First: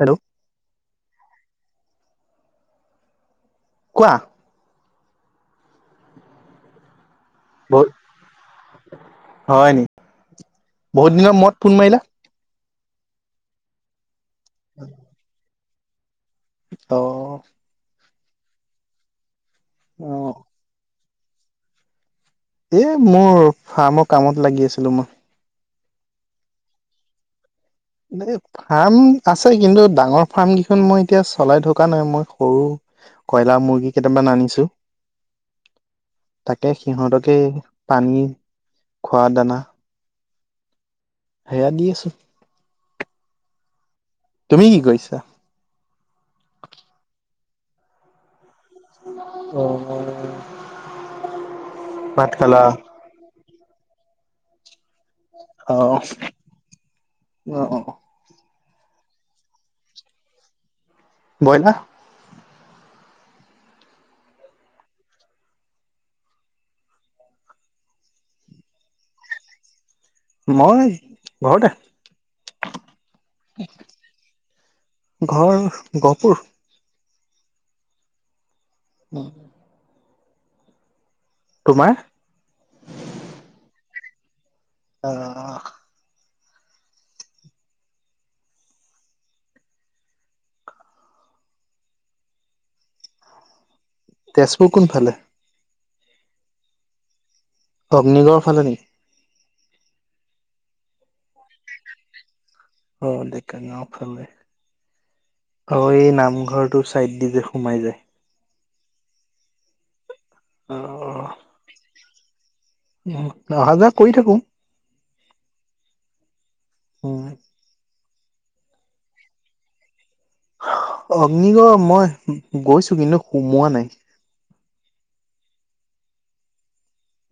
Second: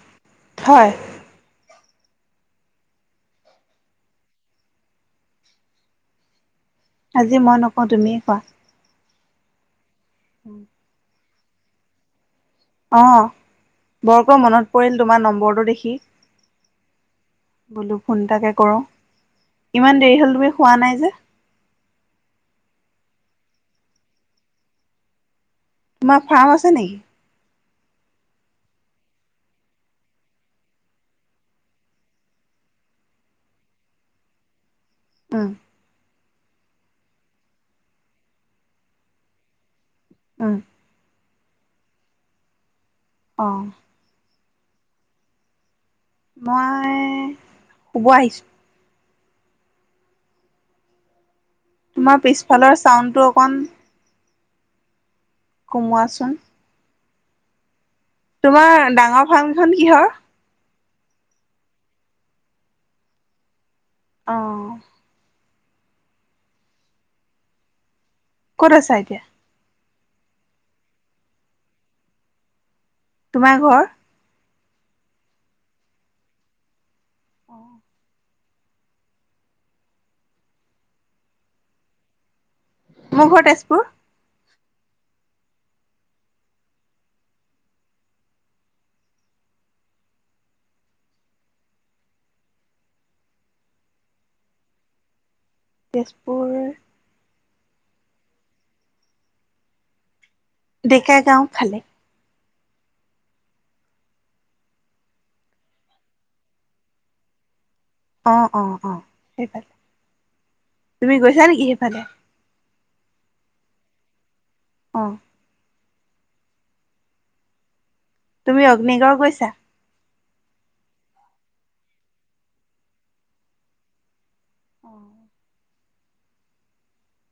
Hello হয়। কোৱা। আজি মই নকওঁ বহুত তুমিয়ে কোৱা। হয় নি? বহুত দিনৰ মোৰত ফোন মাৰিলা। অ বৰকৈ মনত পৰিল তোমাৰ নম্বৰটো দেখি। অ। ফোনটাকে কৰো, ইমান অ দেৰি হ'ল তুমি শুৱা নাই যে? এ মোৰ ফাৰ্মৰ কামত লাগি আছিলো মই। তোমাৰ ফাৰ্ম আছে নেকি? এ ফাৰ্ম আছে কিন্তু ডাঙৰ ফাৰ্ম কেইখন মই এতিয়া চলাই থকা নাই, মই সৰু কয়লা মুৰ্গী কেইটামান আনিছো। উম। তাকে সিহঁতকে পানী, খোৱা দানা উম। সেয়া দি আছো। অঁ। তুমি কি কৈছা? মই শুব আহিছো। [unintelligible] তোমাৰ ভাত খালা পিছফালৰ চাউডটো অকণ, কমোৱাচোন। অ অ অ, তোমাৰ ডাঙৰ ফাৰ্মখন কিহৰ। বইলা। অহ, ক'ত আছা এতিয়া। মই ঘৰতে। তোমাৰ ঘৰ। ঘৰ গহপুৰ। অ উম, তোমাৰ। মোৰ ঘৰ তেজপুৰ। অ অ, তেজপুৰ কোনফালে। তেজপুৰ, অগ্নিগড় ফালে নি। ডেকা গাঁও ফালে। অ ডেকা গাওঁ ফালে। অ এই নামঘৰটো চাইড দি যে সোমাই যায়, অঁ অঁ অঁ সেইফালে অ তুমি গৈছা নেকি সেইফালে? অহা যোৱা কৰি থাকো। অ হয় তুমি অগ্নিগড় গৈছা? অগ্নিগড় মই গৈছো কিন্তু সুমোৱা নাই। অ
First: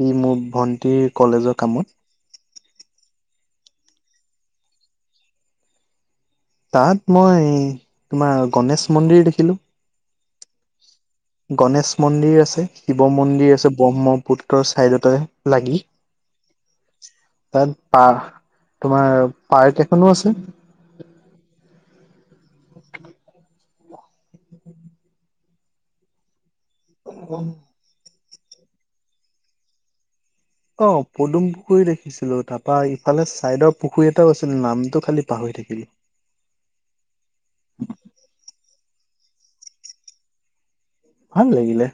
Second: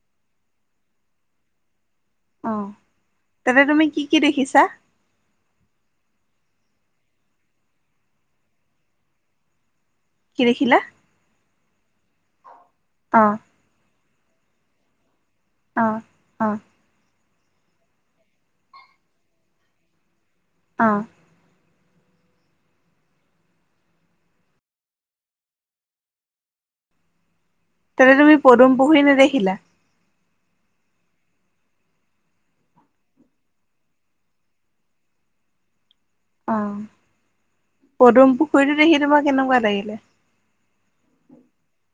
ই মোৰ ভন্টিৰ কলেজৰ কামত। অ, তাতে তুমি কি কি দেখিছা? তাত মই তোমাৰ গণেশ মন্দিৰ দেখিলোঁ। কি দেখিলা? গনেশ মন্দিৰ আছে, শিৱ অ', মন্দিৰ আছে ব্ৰহ্মপুত্ৰৰ ছাইদতে। অ' অ'। তাত পাৰ তোমাৰ পাৰ্ক এখনো আছে। অ'। [inaudible] অমম [unintelligible] তাতে তুমি পদুম পুখুৰী নেদেখিলা? অ' পদুম ফুল দেখিছিলোঁ। তাৰপা ইফালে চাইদৰ পুখুৰী এটাও আছিল। নামটো খালি পাহৰি [unintelligible] কি আহ পদুম পুখুৰীতো দেখি তোমাৰ কেনেকুৱা লাগিলে? ভাল লাগিলে,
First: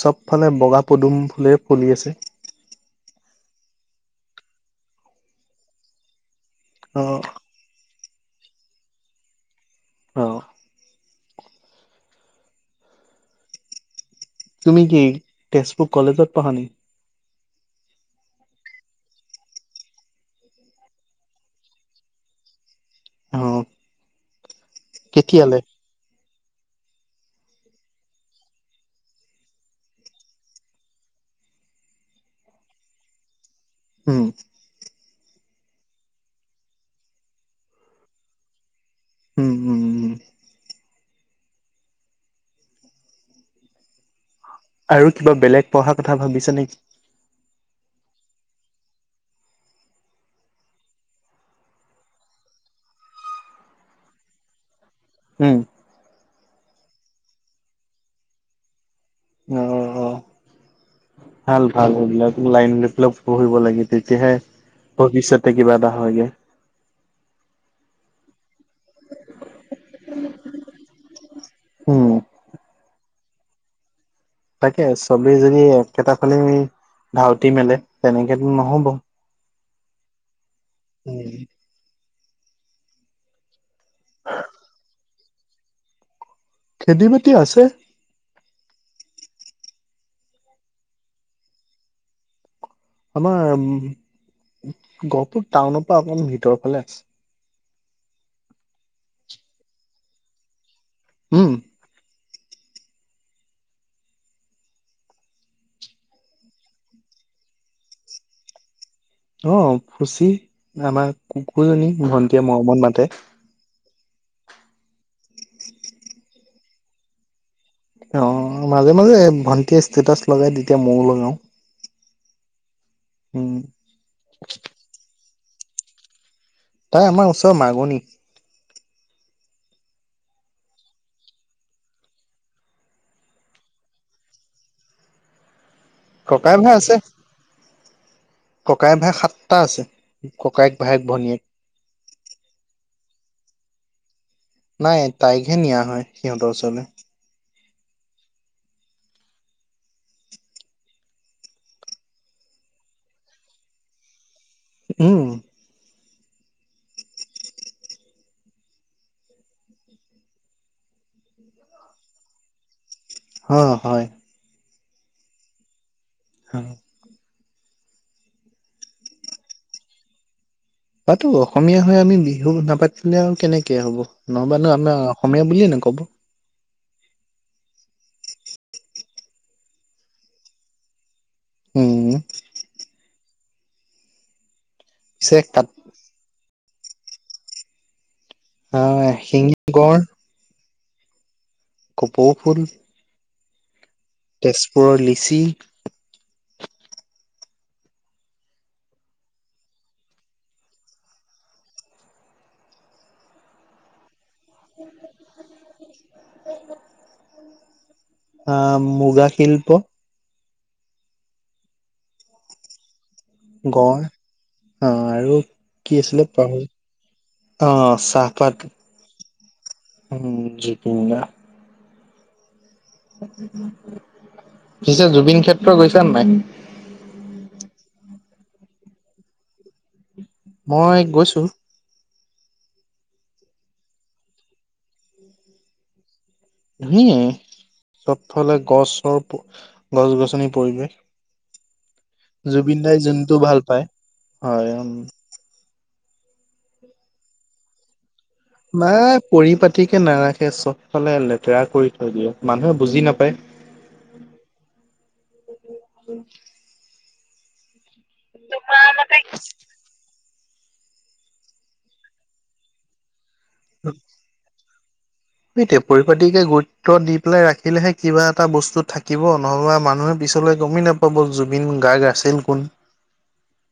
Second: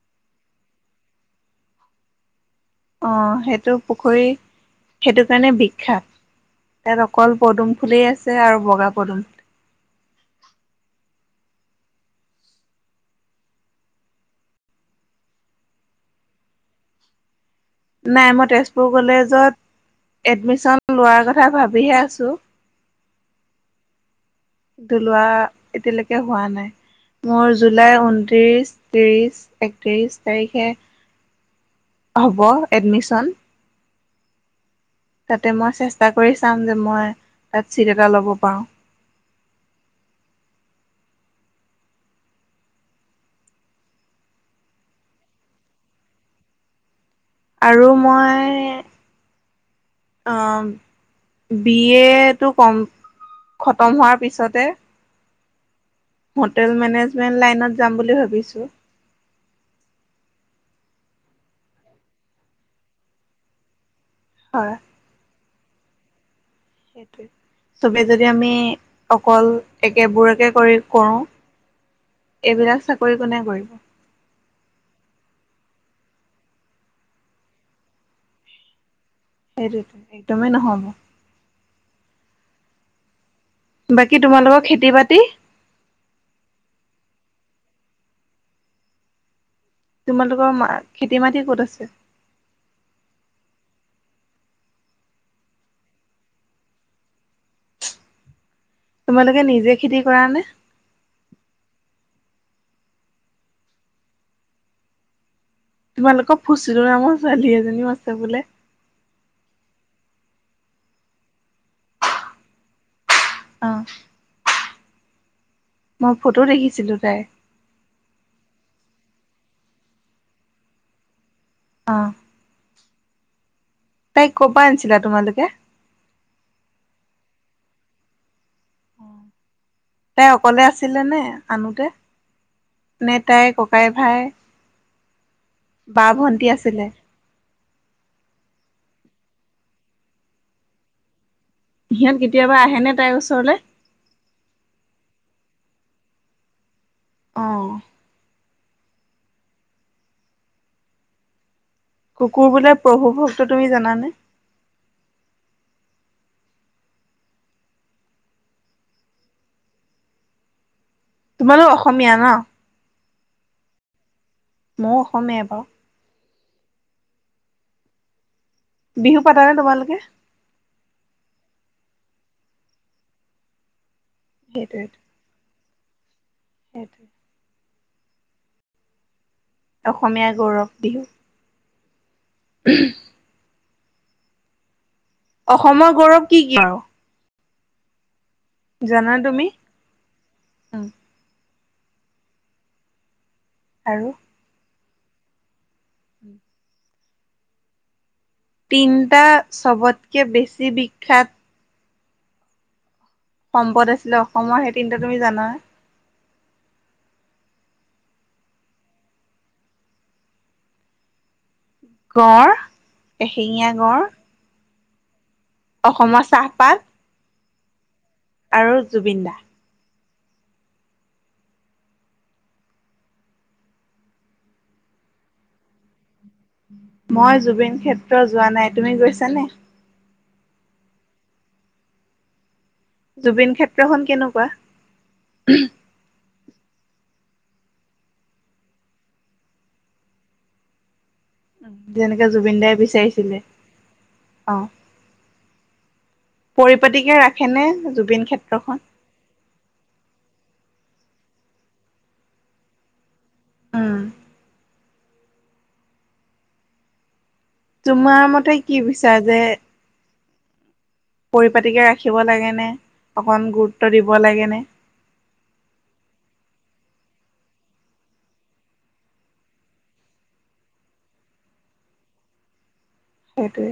চ'ব ফালে বগা পদুম ফুলে ফলি আছে। অ' সেইটো পুখুৰী সেইটো কাৰণে বিখ্যাত। অ ইয়াত অকল পদুম ফুলেই আছে আৰু বগা পদুম ফুল। অ' তুমি কি তেজপুৰ কলেজত পঢ়া নেকি? নাই, মই তেজপুৰ কলেজত এডমিশ্যন লোৱাৰ কথা ভাবিহে আছোঁ। অহ' লোৱা এতিয়ালৈকে হোৱা নাই। মোৰ জুলাই, ঊনত্ৰিশ, ত্ৰিশ, একত্ৰিশ তাৰিখে হ'ব এডমিশ্যন। উম। তাতে, মই চেষ্টা কৰি চাম যে মই তাত ছিট এটা ল'ব পাৰোঁ। [inaudible] উম উম উম আৰু কিবা বেলেগ পঢ়া কথা ভাবিছা নেকি? আৰু মই অহ' বি এ টো কম খতম হোৱাৰ পিছতে হ'ম। হোটেল মেনেজমেন্ট লাইনত যাম বুলি ভাবিছোঁ। অ অ ভাল, ভাল এইবিলাক লাইন লৈ পেলাই পঢ়িব লাগে তেতিয়াহে হয় ভৱিষ্যতে কিবা এটা হয়গে। সেইটোৱে, চবেই যদি আমি অকল একেবোৰকে কৰি-কৰোঁ উম এইবিলাক চাকৰি কোনে কৰিব? তাকে, চবেই যদি একেটা ফালেই ধাউতি মেলে তেনেকেতো নহ'ব। সেইটোৱেতো, একদমেই নহ'ব। উম বাকী তোমালোকৰ খেতি বাতি? খেতি বাতি আছে। তোমালোকৰ মা-খেতি মাটি ক'ত আছে? আমাৰ উম, গহপুৰ টাউনৰ পৰা অকমান ভিতৰৰ ফালে আছে। তোমালোকে নিজে খেতি কৰানে? উম। তোমালোকৰ ফুচো নামৰ ছোৱালী এজনীও আছে বোলে? অ', ফুচি আমাৰ কুকুৰজনী, ভন্টীয়ে মৰমত মাতে। অ'। মই ফটো দেখিছিলোঁ তাই। অ', মাজে, মাজে ভন্টিয়ে ষ্টেটাচ লগাই, তেতিয়া ময়ো লগাওঁ। অ'। উম। তাইক ক'ৰ পৰা আনিছিলা তোমালোকে? তাই আমাৰ ওচৰ মাগনি। তাই অকলে আছিলে নে আনোতে? নে তাইৰ ককাই ভাই। বা ভন্টি আছিলে? ককায় ভায়েক সাতটা আছে, ককায়েক ভায়েক ভনীয়েক। সিহঁত কেতিয়াবা আহেনে তাইৰ ওচৰলে। নাই তাইকহে নিয়া হয় সিহঁতৰ ওচৰলৈ। অঁ কুকুৰ বোলে প্ৰভু ভক্ত তুমি জানানে? উম তোমালোক অসমীয়া ন? অ হয় মও অসমীয়া বাও হয় বিহু পাতা নে তোমালোকে পাতো অসমীয়া হৈ আমি বিহু নাপাতিলে আও কেনেকে হ'ব নহবানো আমাৰ অসমীয়া বুলিয়ে নক'ব সেইটো অসমীয়া গৌৰৱ বিহু উম পিছে কাত অসমৰ গৌৰৱ কি কি আৰু অ এশিঙীয়া গড় অ কপৌ ফুল আৰু তেজপুৰৰ লিচি উম তিনিটা চবতকে বেছি বিখ্যাত সম্পদ আছিলে অসমৰ সেই তিনিটা তুমি জানা [unintelligible] অ মুগা শিল্প গঁড় এশেঙীয়া গঁড় অ আৰু কি আছিলে অসমৰ পাহৰি চাহপাত অ চাহপাত আৰু জুবিন দা। উম জুবিন দা। পিছে জুবিন ক্ষেত্ৰ গৈছা নাই? মই জুবিন ক্ষেত্ৰ যোৱা নাই। তুমি গৈছানে? মই গৈছো। জুবিন ক্ষেত্ৰখন কেনেকুৱা? ধুনীয়ে চবফালে গছ চৰ গছ-গছনিৰ পৰিৱেশ। জুবিন দাই যোনটো ভাল পায়। অ', হয় উম। পৰিপাটিকে ৰাখেনে জুবিন ক্ষেত্ৰ নাই পৰি পাতিকে নাৰাখ সে চবফালে লেতেৰা কৰি থৈ দিয়ে মানুহে বুজি নাপায়। উহ। [unintelligible] তোমাৰ মতে কি বিচাৰ যে পৰিপতিকে ৰাখিব লাগেনে, অকন গুৰুত্ব দিব লাগেনে? সেইটোৱে পৰিপতিকে গুৰুত্ব দি পেলাই ৰাখিলেহে কিবা এটা বস্তু থাকিব নহবা মানুহে বি পিছলে গমে নাপাব জুবিন গাৰ্গ আছিল কোন। সেটোৱে।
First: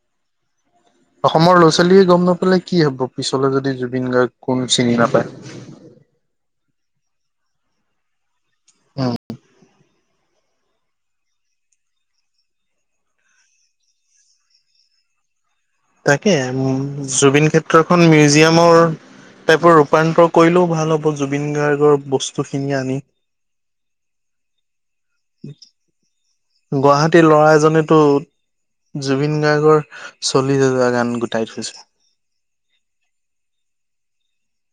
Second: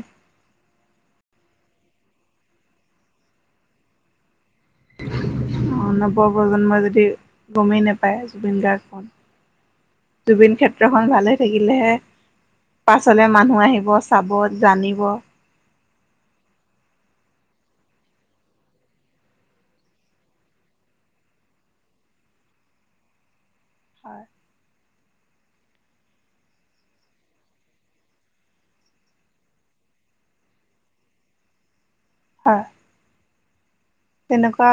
অসমৰ ল'ৰা-ছোৱালীয়ে গম নাপালে কি হব পিছলে যদি জুবিন গাৰ্গক অ নৱ প্ৰজন্মই যদ দি গমেই নেপায় জুবিন গাৰ্গ কোন উম জুবিন ক্ষেত্ৰখন ভালে থাকিলেহে পাছলে মানুহ আহিব চাব জানিব। তাকে জুবিন ক্ষেত্ৰখন মিউজিয়ামৰ। তাইপৰ ৰূপান্তৰ কৰিলেও ভাল হ'ব, জুবিন গাৰ্গৰ বস্তুখিনি আনি। হয়। ব [inaudible] গুৱাহাটীৰ ল'ৰা এজনেতো জুবিন গাৰ্গৰ, চলিছ হাজাৰ গান গোটাই থৈছো। হয়। তেনেকুৱা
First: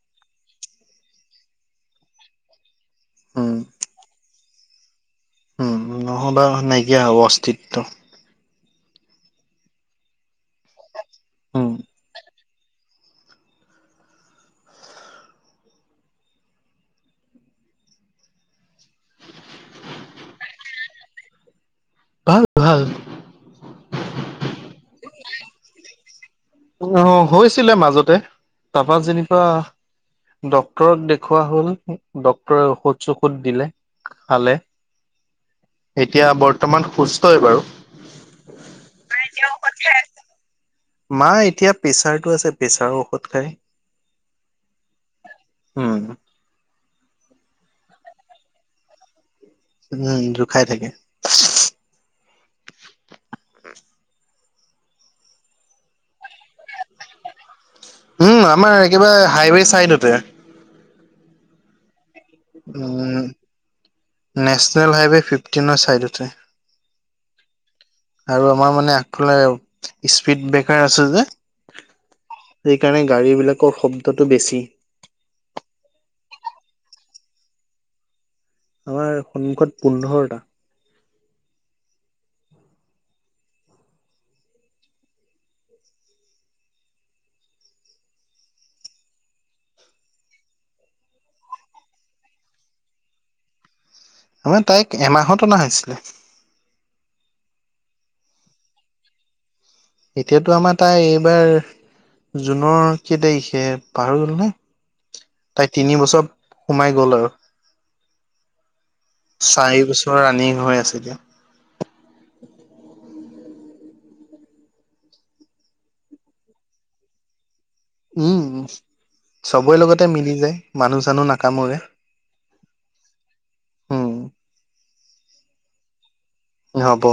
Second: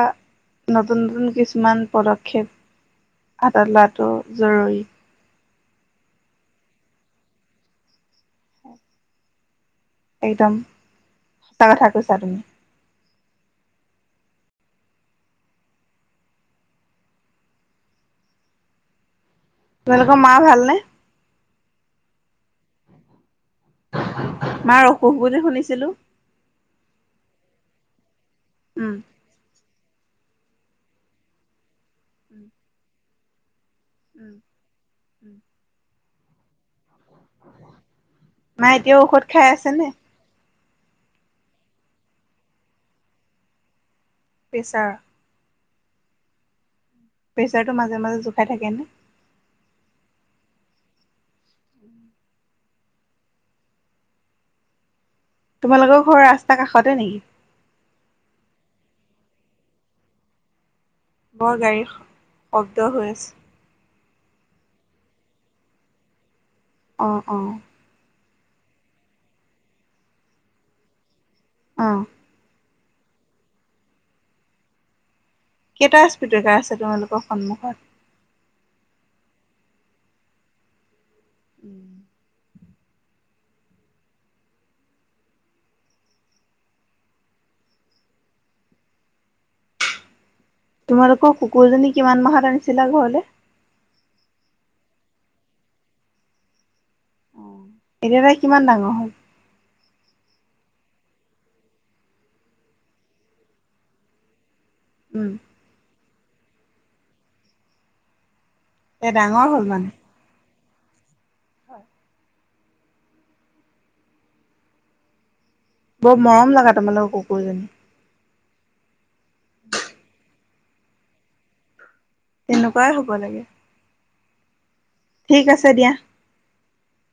নতুন নতুন কিছুমান পদক্ষেপ উম হাতত লোৱাটো। জৰুৰী। উম নহ'বা নাইকিয়া হ'ব অস্তিত্ব। একদম সঁচা উম কথা কৈছা, তুমি তোমালোকৰ মাৰ ভালনে? ভাল ভাল। মাৰ অসুখ বুলি শুনিছিলো। উ হৈছিলে মাজতে উম তাৰপা যেনিবা, ড্ক্তৰক দেখুওৱা হল। ড্ক্তৰে ঔষধ চৌষধ দিলে। উম খালে উম। এতিয়া বৰ্তমান, সুস্থই বাৰু মাই এতিয়াও ঔষধ খাই আছে নে? মাৰ এতিয়া প্ৰেচাৰটো আছে প্ৰেচাৰৰ ঔষধ খাই। প্ৰেছাৰ উম। প্ৰেচাৰটো মাজে মাজে জোখাই থাকে নে? উম জোকাই থাকে। তোমালোকৰ ঘৰ ৰাস্তা কাষতে নেকি? উম আমাৰ একেবাৰে হাইৱে চাইডতে। বৰ গাড়ী শব্দ হৈ আছে নেশচনেল হাইৱে ফিফটিনৰ ছাইডতে। অঁ অঁ আৰু আমাৰ মানে আগফালে স্পীড ব্ৰেকাৰ আছে যে।। উম সেইকাৰণে গাড়ীবিলাকৰ শব্দটো বেছি। কেইটা স্পীডকাৰ আছে তোমালোকৰ সন্মুখত? আমাৰ সন্মুখত পোন্ধৰটা। উম তোমালোকৰ কুকুৰজনী কিমান মাহত আনিছিলা ঘৰলৈ? আমাৰ তাইক এমাহত অনা হৈছিলে। আহ এতিয়া তাই কিমান ডাঙৰ হল? এতিয়াতো আমাৰ তাই এইবাৰ জুনৰ কি তাৰিখে পাহৰি গলোঁ নহয়। উম তাই তিনিবছৰ সোমাই গ'ল আৰু। এ ডাঙৰ চাৰি বছৰ ৰানিং হৈ আছে এতিয়া। হয় উম বৰ মৰম লগা তোমালোকৰ কুকুৰজনী। উম, চবৰে লগতে মিলি যায়, মানুহ-চানুহ নাকামোৰে। তেনেকুৱাই হ'ব লাগে। উম, ঠিক আছে দিয়া। হব।